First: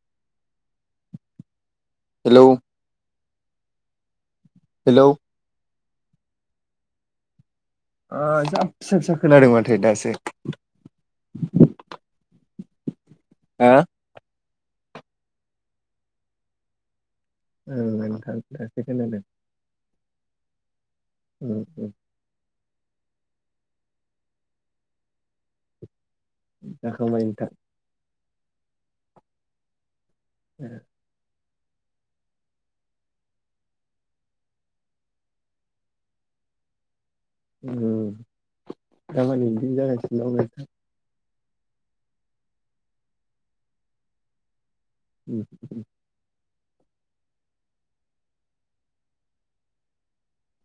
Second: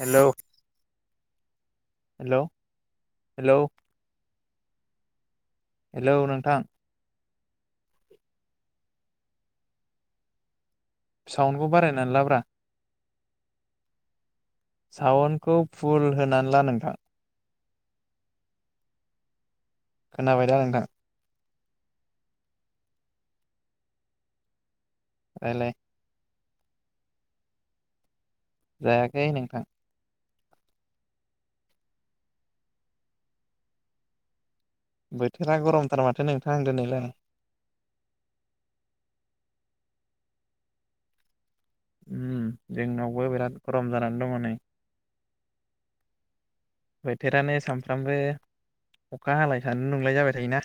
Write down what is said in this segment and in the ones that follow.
हेल' hello hello hello hello नोंथां फिसा फिसा खोनादों माथो‌‌ दासो साउन्डखौ बारायनानै लाब्रा हा सावोनखौ फुल होनानै ला नोंथां औ नोंथां दासो खोनादों खोनाबाय दा नोंथां उम उम रायलाय जाखांबाय नोथां जायाखै नोंथां उम बोथोरा गरमथार माथो नोंथां दिनैलाय दामानि बिदिनो जागासिनो दं नां जोंनावबो बिराद गरम जानानै दङ नै उ बोथोरानो सानफ्रामबो अखा हालाय सान्दुं दुंलाय जाबाय जाबाय थायोना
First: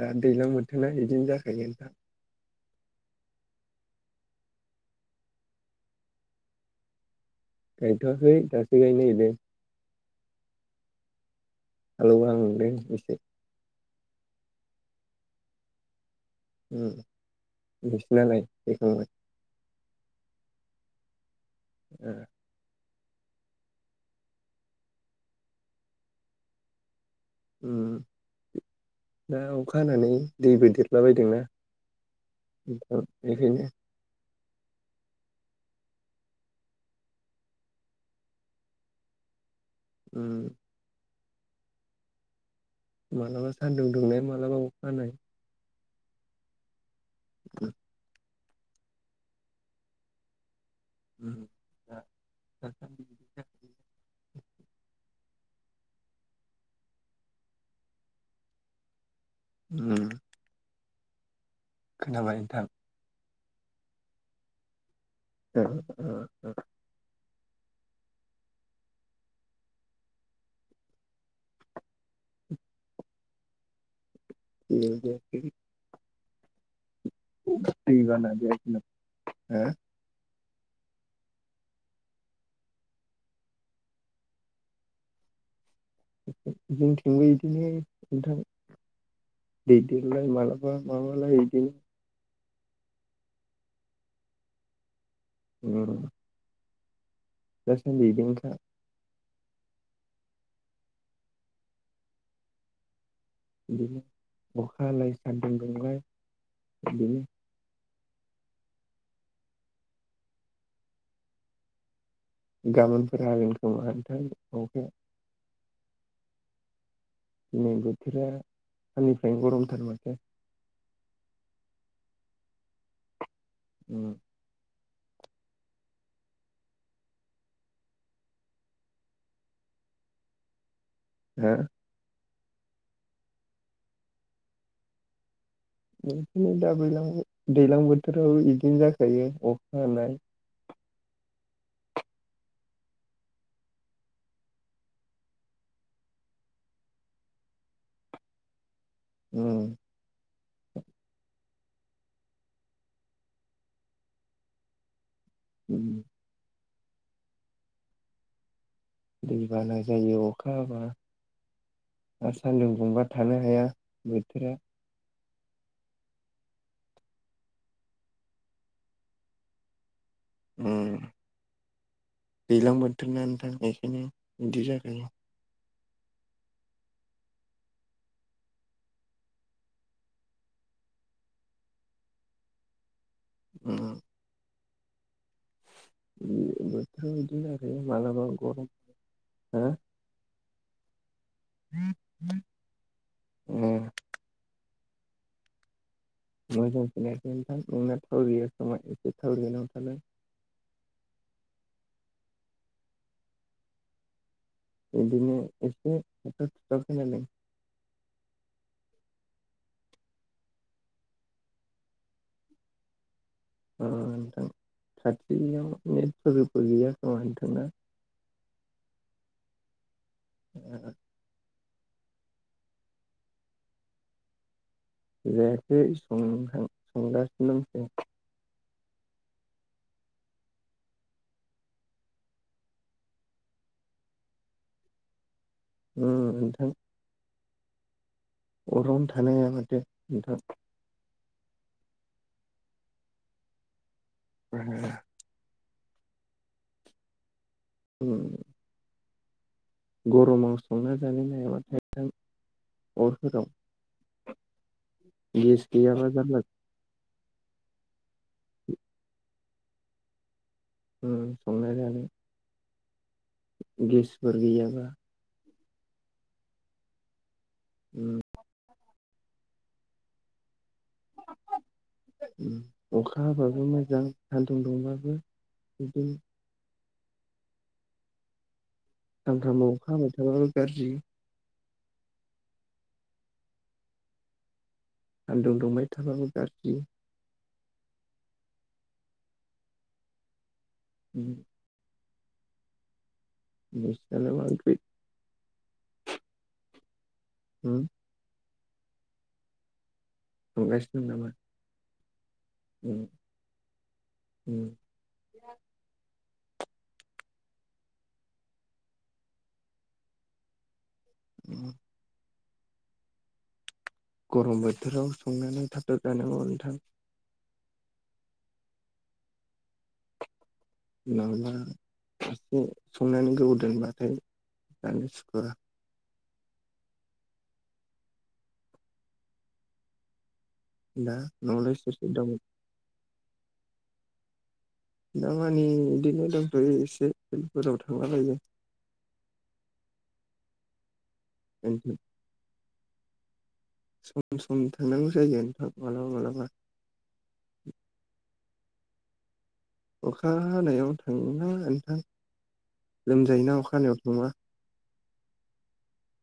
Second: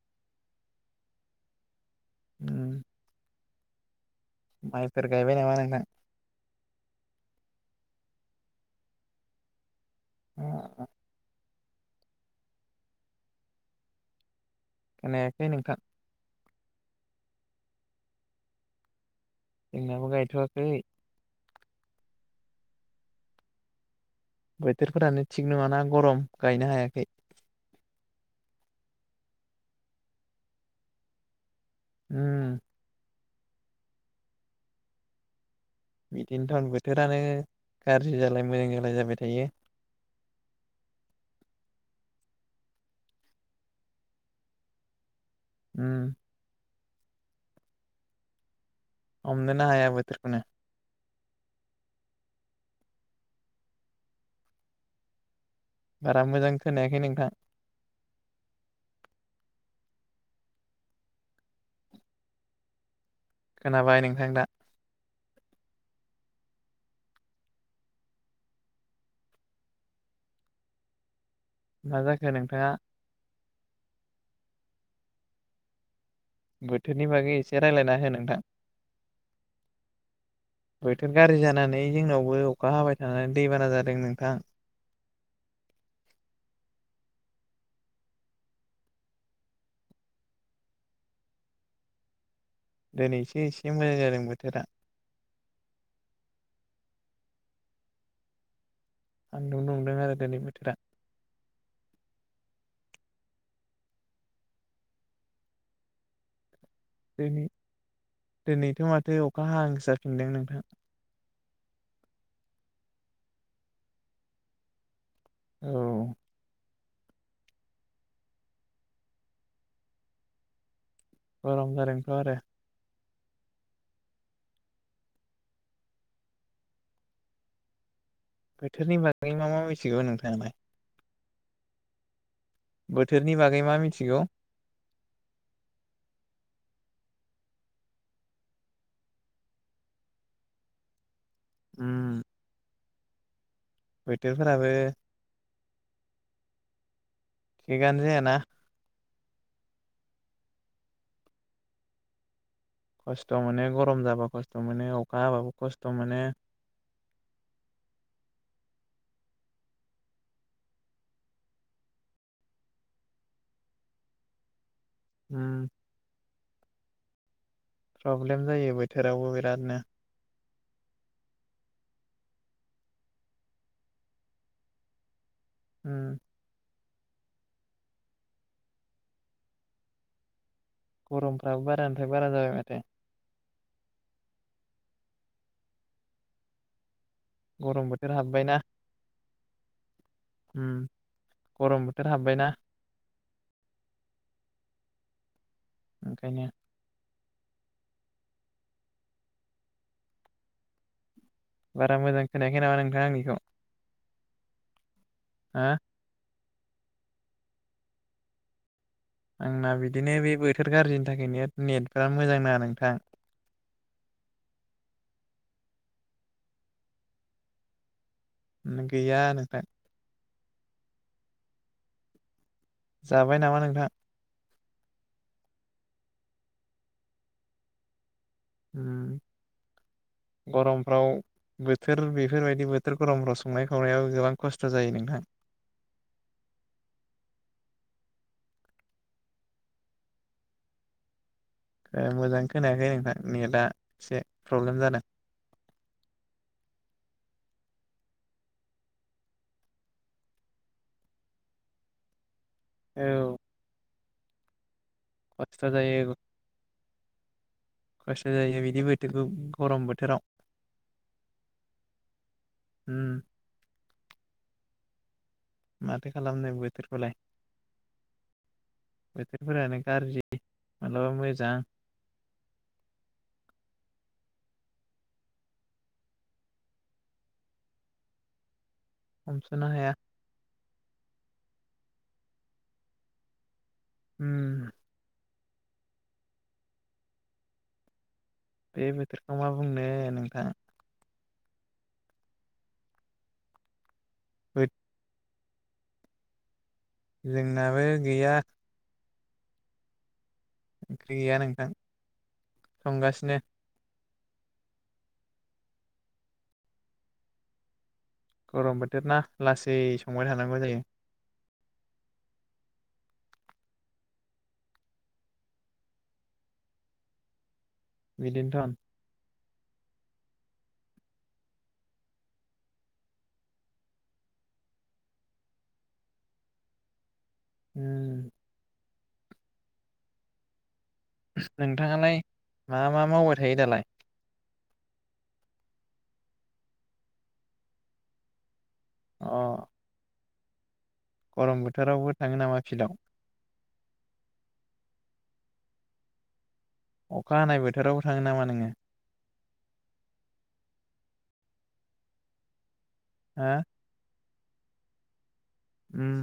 दा दैज्लां बोथोरा बिदिनो जाखायो नोंथां उम माइफोर गायबाय नामा नोंथां? गायथ'वाखै दासो गायनोनागिरदों अ [inaudible] खोनायाखै नोंथां? [inaudible] नोंसिनालाय जोंनाबो गायथ'वाखै ए बोथोरफोरानो थिग नङााना गरम गायनो हायाखै। दा अखा हानानै दैबो देरलाबायदोंना ओम नोंथां बेखायनो बिदिनो थटाउन बोथोरानो गाज्रि जालाय मोजां जालाय जाबाय थायो। उम माब्लाबा सान्दुं दुंनाया माब्लाबा अखा हानाय उम [inaudible] हमनोनो हाया बोथोरखौनो [unintelligible] बारा मोजां खोनायाखै नोंथां। उम खोनाबाय नोंथां। खोनाबाय नोंथां दा। [inaudible] मा जाखो नोंथाङा [inaudible] बोथोरनि बागै एसे रायज्लायना हो दैबाना नोंथां जायाखै नामा? हो बोथोर गाज्रि जानानै जोंनावबो अखा हाबाय थानानै दैबाना जादों नोंथां जोंथिंबो बिदिनो नोंथां [unintelligible] दिनैसो एसे मोजां जादों बोथोरा उम दा सान्दि [inaudible] सान्दुं दुंदों आरो दिनै बोथोरा। बिदिनो अखा हालाइ सान्दुं दुंलाय बिदिनो दिनै दिनैथ' माथो अखा हां जाफिनदों नोंथां गाबोनफोरा हागोन खोमा आथ अखाया औ नै बोथोरा आंनिफ्रायनो गरमथार माथो। गरम जादोंथ' आरो। उम बोथोरनि बागै मा मा मिथिगौ नोंथाङालाय। हो बोथोरनि बागै मा मिथिगौ? बिदिनो दा दैज्लां बोथोरावो बिदिनो जाखायो अखा हानाय उम बोथोरफोराबो थिगानो जायाना। उम खस्थ' मोनो गरम जाबा खस्थ' मोनो अखा हाबाबो उम खस्थ' मोनो दैबाना जायो अखा हाबा आरो सान्दुं दुंबा थानो हाया बोथोरा ओम प्रब्लेम जायो बोथोरावबो बिरादनो उम दैज्लां बोथोर ना नोंथां बेखायनो बिदि जाखायो ओम गरमफ्राबो बारानिफ्राय बारा जाबाय माथो उम बोथोरा बिदि जाबाय थायो मालाबा गरम हो ओम गरम बोथोर हाबबायना ओं ओंखायनो बयज [unintelligible] नोंथां नोंना टावर गैया नामा एसे टावर गोनाङाव थालाय बारा मोजां खोनायाखै नामा नोंथां आंनिखौ बिदिनो हा एसे थाबथा थुबथा खोनादों आंना बिदिनो बे बोथोर गाज्रिनि थाखायनो नेटफ्रा मोजां नाङा नोंथां अ नोंथां खाथियाव नेट फोरबो गैया खोमा नोंथांना गैया नोथां अ जाबाय नामा नोंथां जायाखै संहां संगासिनो दंसो ओम गरमफ्राव बोथोर बेफोरबायदि बोथोर गरमफोराव संनाय खावनायावबो गोबां खस्थ' जायो नोंथां ओम नोंथां अरावनो थानो हाया माथो नोंथां ए मोजां खोनायाखै नोंथां नेटआ एसे प्रब्लेम जादों उम गरमाव संना जानो हाया माथो औ अरफोराव खस्थ' गेस गैयाब्ला जायो जारला खस्थ' जायो बिदि बोथोरखौ गरम बोथोराव उम संना जानो उम गेसफोर गैबा माथो खालामनो बोथोरखौलाय उम बेथोरफोरानो गारजि ओम अखा हाबाबो मोजां सान्दुं दुंबाबो बिदिनो हमस'नो सानफ्रामबो हाया अखा हाबाय थाबाबो गाज्रि उम सान्दुं दुंबाय थाबाबो गाज्रि बे बोथोरखौ मा बुंनो नोंथां उम नोंस्रालाय मा ओंख्रि उम जोंनाबो गैया संगासिनो दं ओंख्रि नामा गैया नोंथां संगासिनो ओम गरम बोथोर ना लासै संबाय थानांगौ जायो [inaudible] गरम बोथोराव संनानै थाब थाब जानांगौ नोंथां बिदिनो थन नङाबा एसे संनानै गोबाव दोनबाथाय जानो सुखुवा होम दा न'आवलाय सोर सोर नोंथाङालाय दङ मा मा मावबाय थायो दालाय दामानि बिदिनो दंथ'यो एसे फिल्तफोराव थांला बायदों अह गरम नोंथां बोथोरावबो थाङो नामा फिल्डआव सम सम थांनांगौ जायो नोंथां मालाबा मालाबा अखा हानाय बोथोरावबो थाङो नामा नोङो अखा हानायाव थाङा नोंथां हा लोमजायोना अखा हानायाव थांबा ओम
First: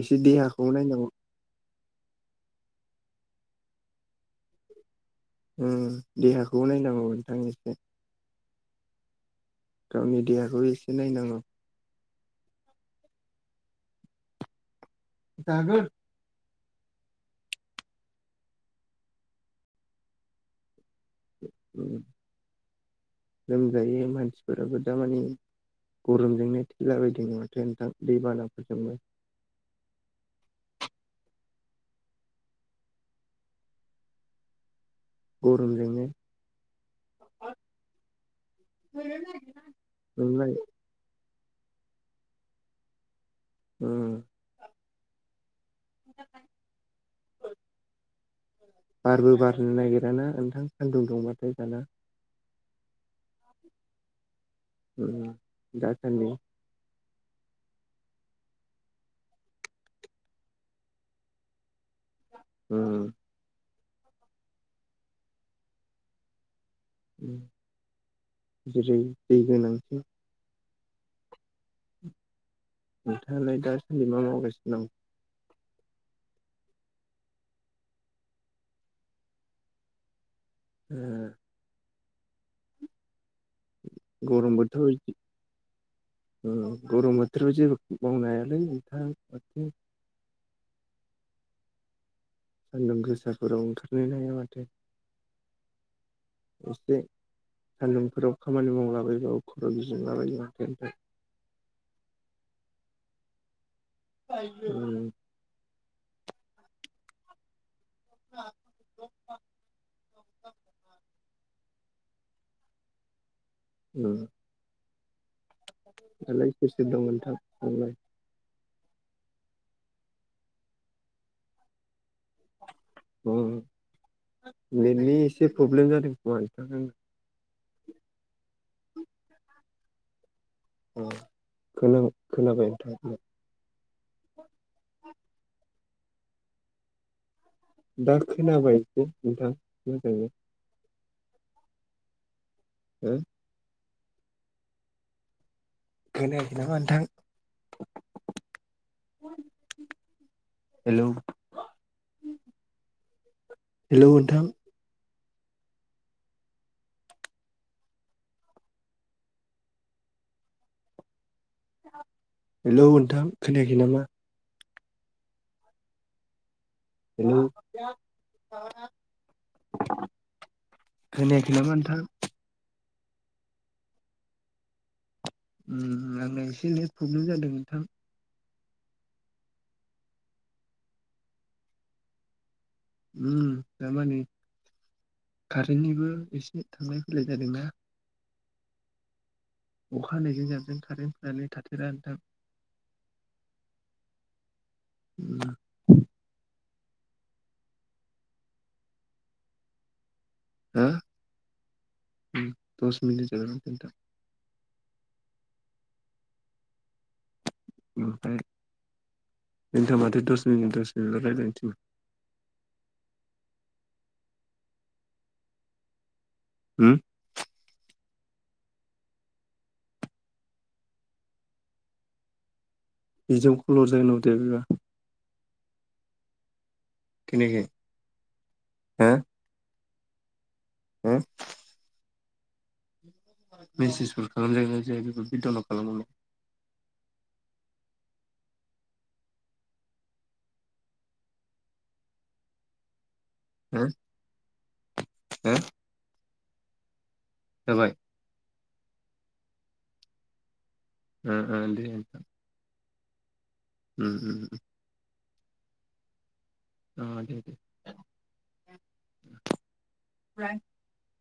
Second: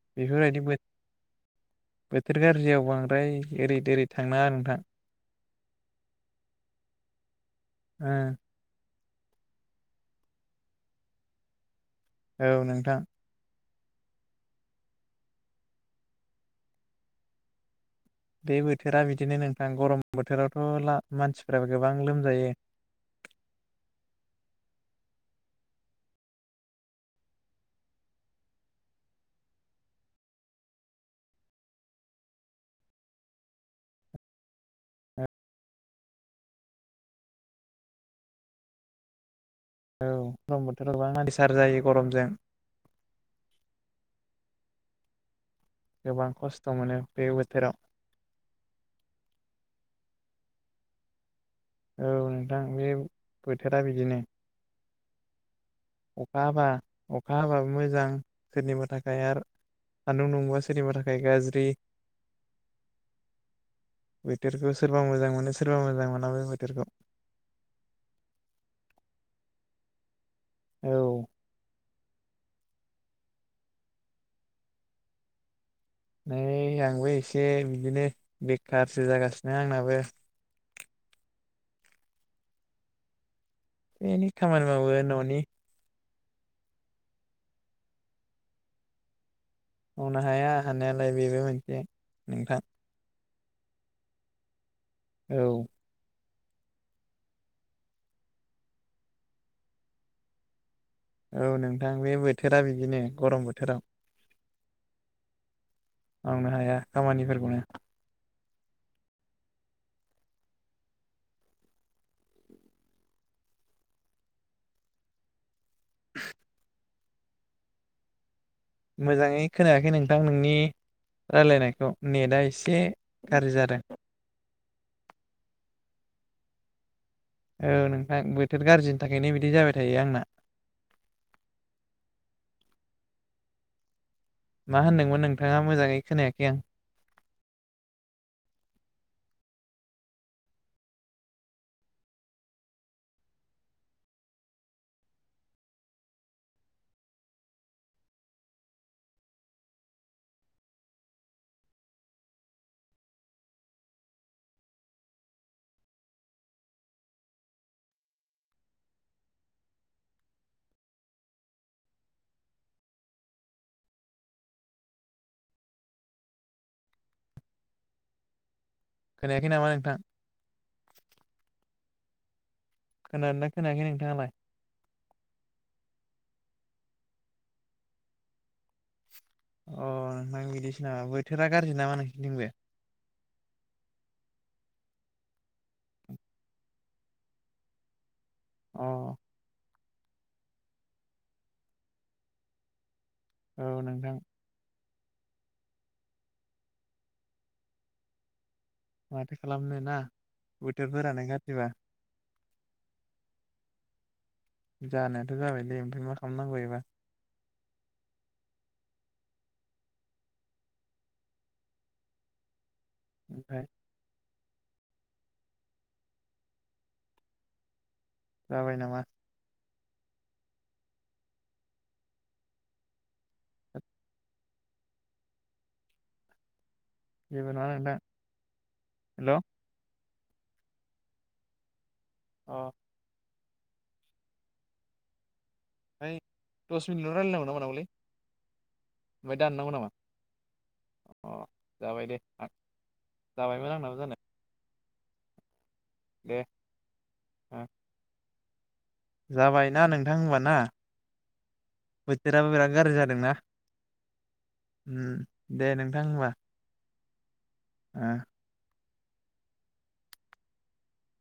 एसे बेफोरबायदि देहाखौ नायनांगौ बोथोर गाज्रियाव बांद्राय ओरै ओरै थांनााङा नोंथां ओम देहाखौ नायनांगौ नोंथां ओ गावनि देहाखौ एसे नायनांगौ औ नोंथां जागोर बे बोथोरा बिदिनो नोंथां गरम बोथोरावथ' ला मानसिफ्रा गोबां लोमजायो लोमजायो मानसिफोराबो दामानि गरमजोंनो थैला बाय थायो माथो नोंथां दै बानाफोरजोंबो [inaudible] गरमजोंनो [inaudible] औ नोंलाय गरम बोथोराव गोबां प्रेसार जायो गरमजों उम गोबां खस्थ' मोनो बे बोथोराव दाना नोंथां सान्दुं दुंबाथाय दाना औ नोंथां बे बोथोरा बिदिनो दाखालि अखा हाबा अखा हाबाबो मोजां सोरनिबा थाखाय आरो सानदुं दुंबा सोरनिबा थाखाय गाज्रि ओम बोथोरखौ सोरबा मोजां मोनो सोरबा मोजां मोना बे बोथोरखौ जेरै दै गोनांथि औ नोंथाङालाय दासानदि मा मावगासिनो दं नै आंबो एसे बिदिनो बेखारसो जागासिनो आंनाबो ओह एनै गरम खामानि बोथोराव मावो इदि न'नि गरम बोथोराव जेबो मावनो हायालै नोंथां माथो मावनो हाया हानायालाय बेबो मोनसे नोंथां सानदुं गोसाफोराव ओंखारनोनो हाया माथो औ एसे सानदुंफोराव खामानि मावलाबायबाबो खर' गिदिंलाबायो माथो ओमफाय औ नोंथां बे बोथोरा बिदिनो गरम बोथोराव ओम मावनो हाया खामानिफोरखौनो [inaudible] ओम दालाय सोर सोर दं नोंथां न'वाव लाय मोजाङै खोनायाखै नोंथां नोंनि रायलायनायखौ नेटआ एसे औ गाज्रि जादों बेनि एसे प्रब्लेम जादों खोमा नोंथां आंना [unintelligible] औ नोंथां बोथोर गाज्रिनि थाखायनो बिदि जाबाय थायो आंना औ खोन खोनाबाय नोंथां खोनाखै आं दा खोनाबायदि नोंथां मोजाङै हो खोनायाखै नामा नोंथां हेलौ हेलौ नोंथां हेलौ नोंथां खोनायाखै नामा? हेलौ खोनायाखै नामा नोंथां? खोनायखै नामा नोंथां? खोनादों दा खोनायाखै नोंथाङालाय? उम आंनाव एसे नेट प्रब्लेम जादों नोंथां अ नोंथां बिदिसो नामा बोथोरा गाज्रि नामा नोंसोरनि थिंजाय उम दामानि कारेन्टनिबो एसे थांलाय फैलाय जादोंना अ अखाहायजों जाबजों कारेन्ट थायलै थानानै थाथेरा नोंथां औ नोंथां उम माथो खालामनो ना हो बोथोरफोरानो गाज्रिबा उम दस मिनिट जाबाय मोन नोंथां जानायाथ' जाबायलै ओमफ्राय मा खालामनांगौ एबार ओमफाय [unintelligible] नोंथा माथो दस मिनिट दस मिनिटला रायजायनो थिननो ओमफाय होम जाबाय नामा? बेजों कल जायानाव दे बेबादिबा [unintelligible] जेबो खोनायाखै नङा नोंथां हो हेल' हो औ मसेसफोर खालामजागोन जा बेखौ बिदाव [unintelligible] है दसमन ल रायलाय नंगौ ना मानांगौलै [unintelligible] ओमफ्राय दाननांगौ नामा अ जाबाय दे होमबा [unintelligible] जाबायमोन हो आंनाबो जानाय हो दे जाबाय जाबायना नोंथां होनबाना ओ ओ दे नोंथां बोथोराबो बिराद गाज्रि जा उम उम दे नोंथां होनबा उम दे आ [inaudible]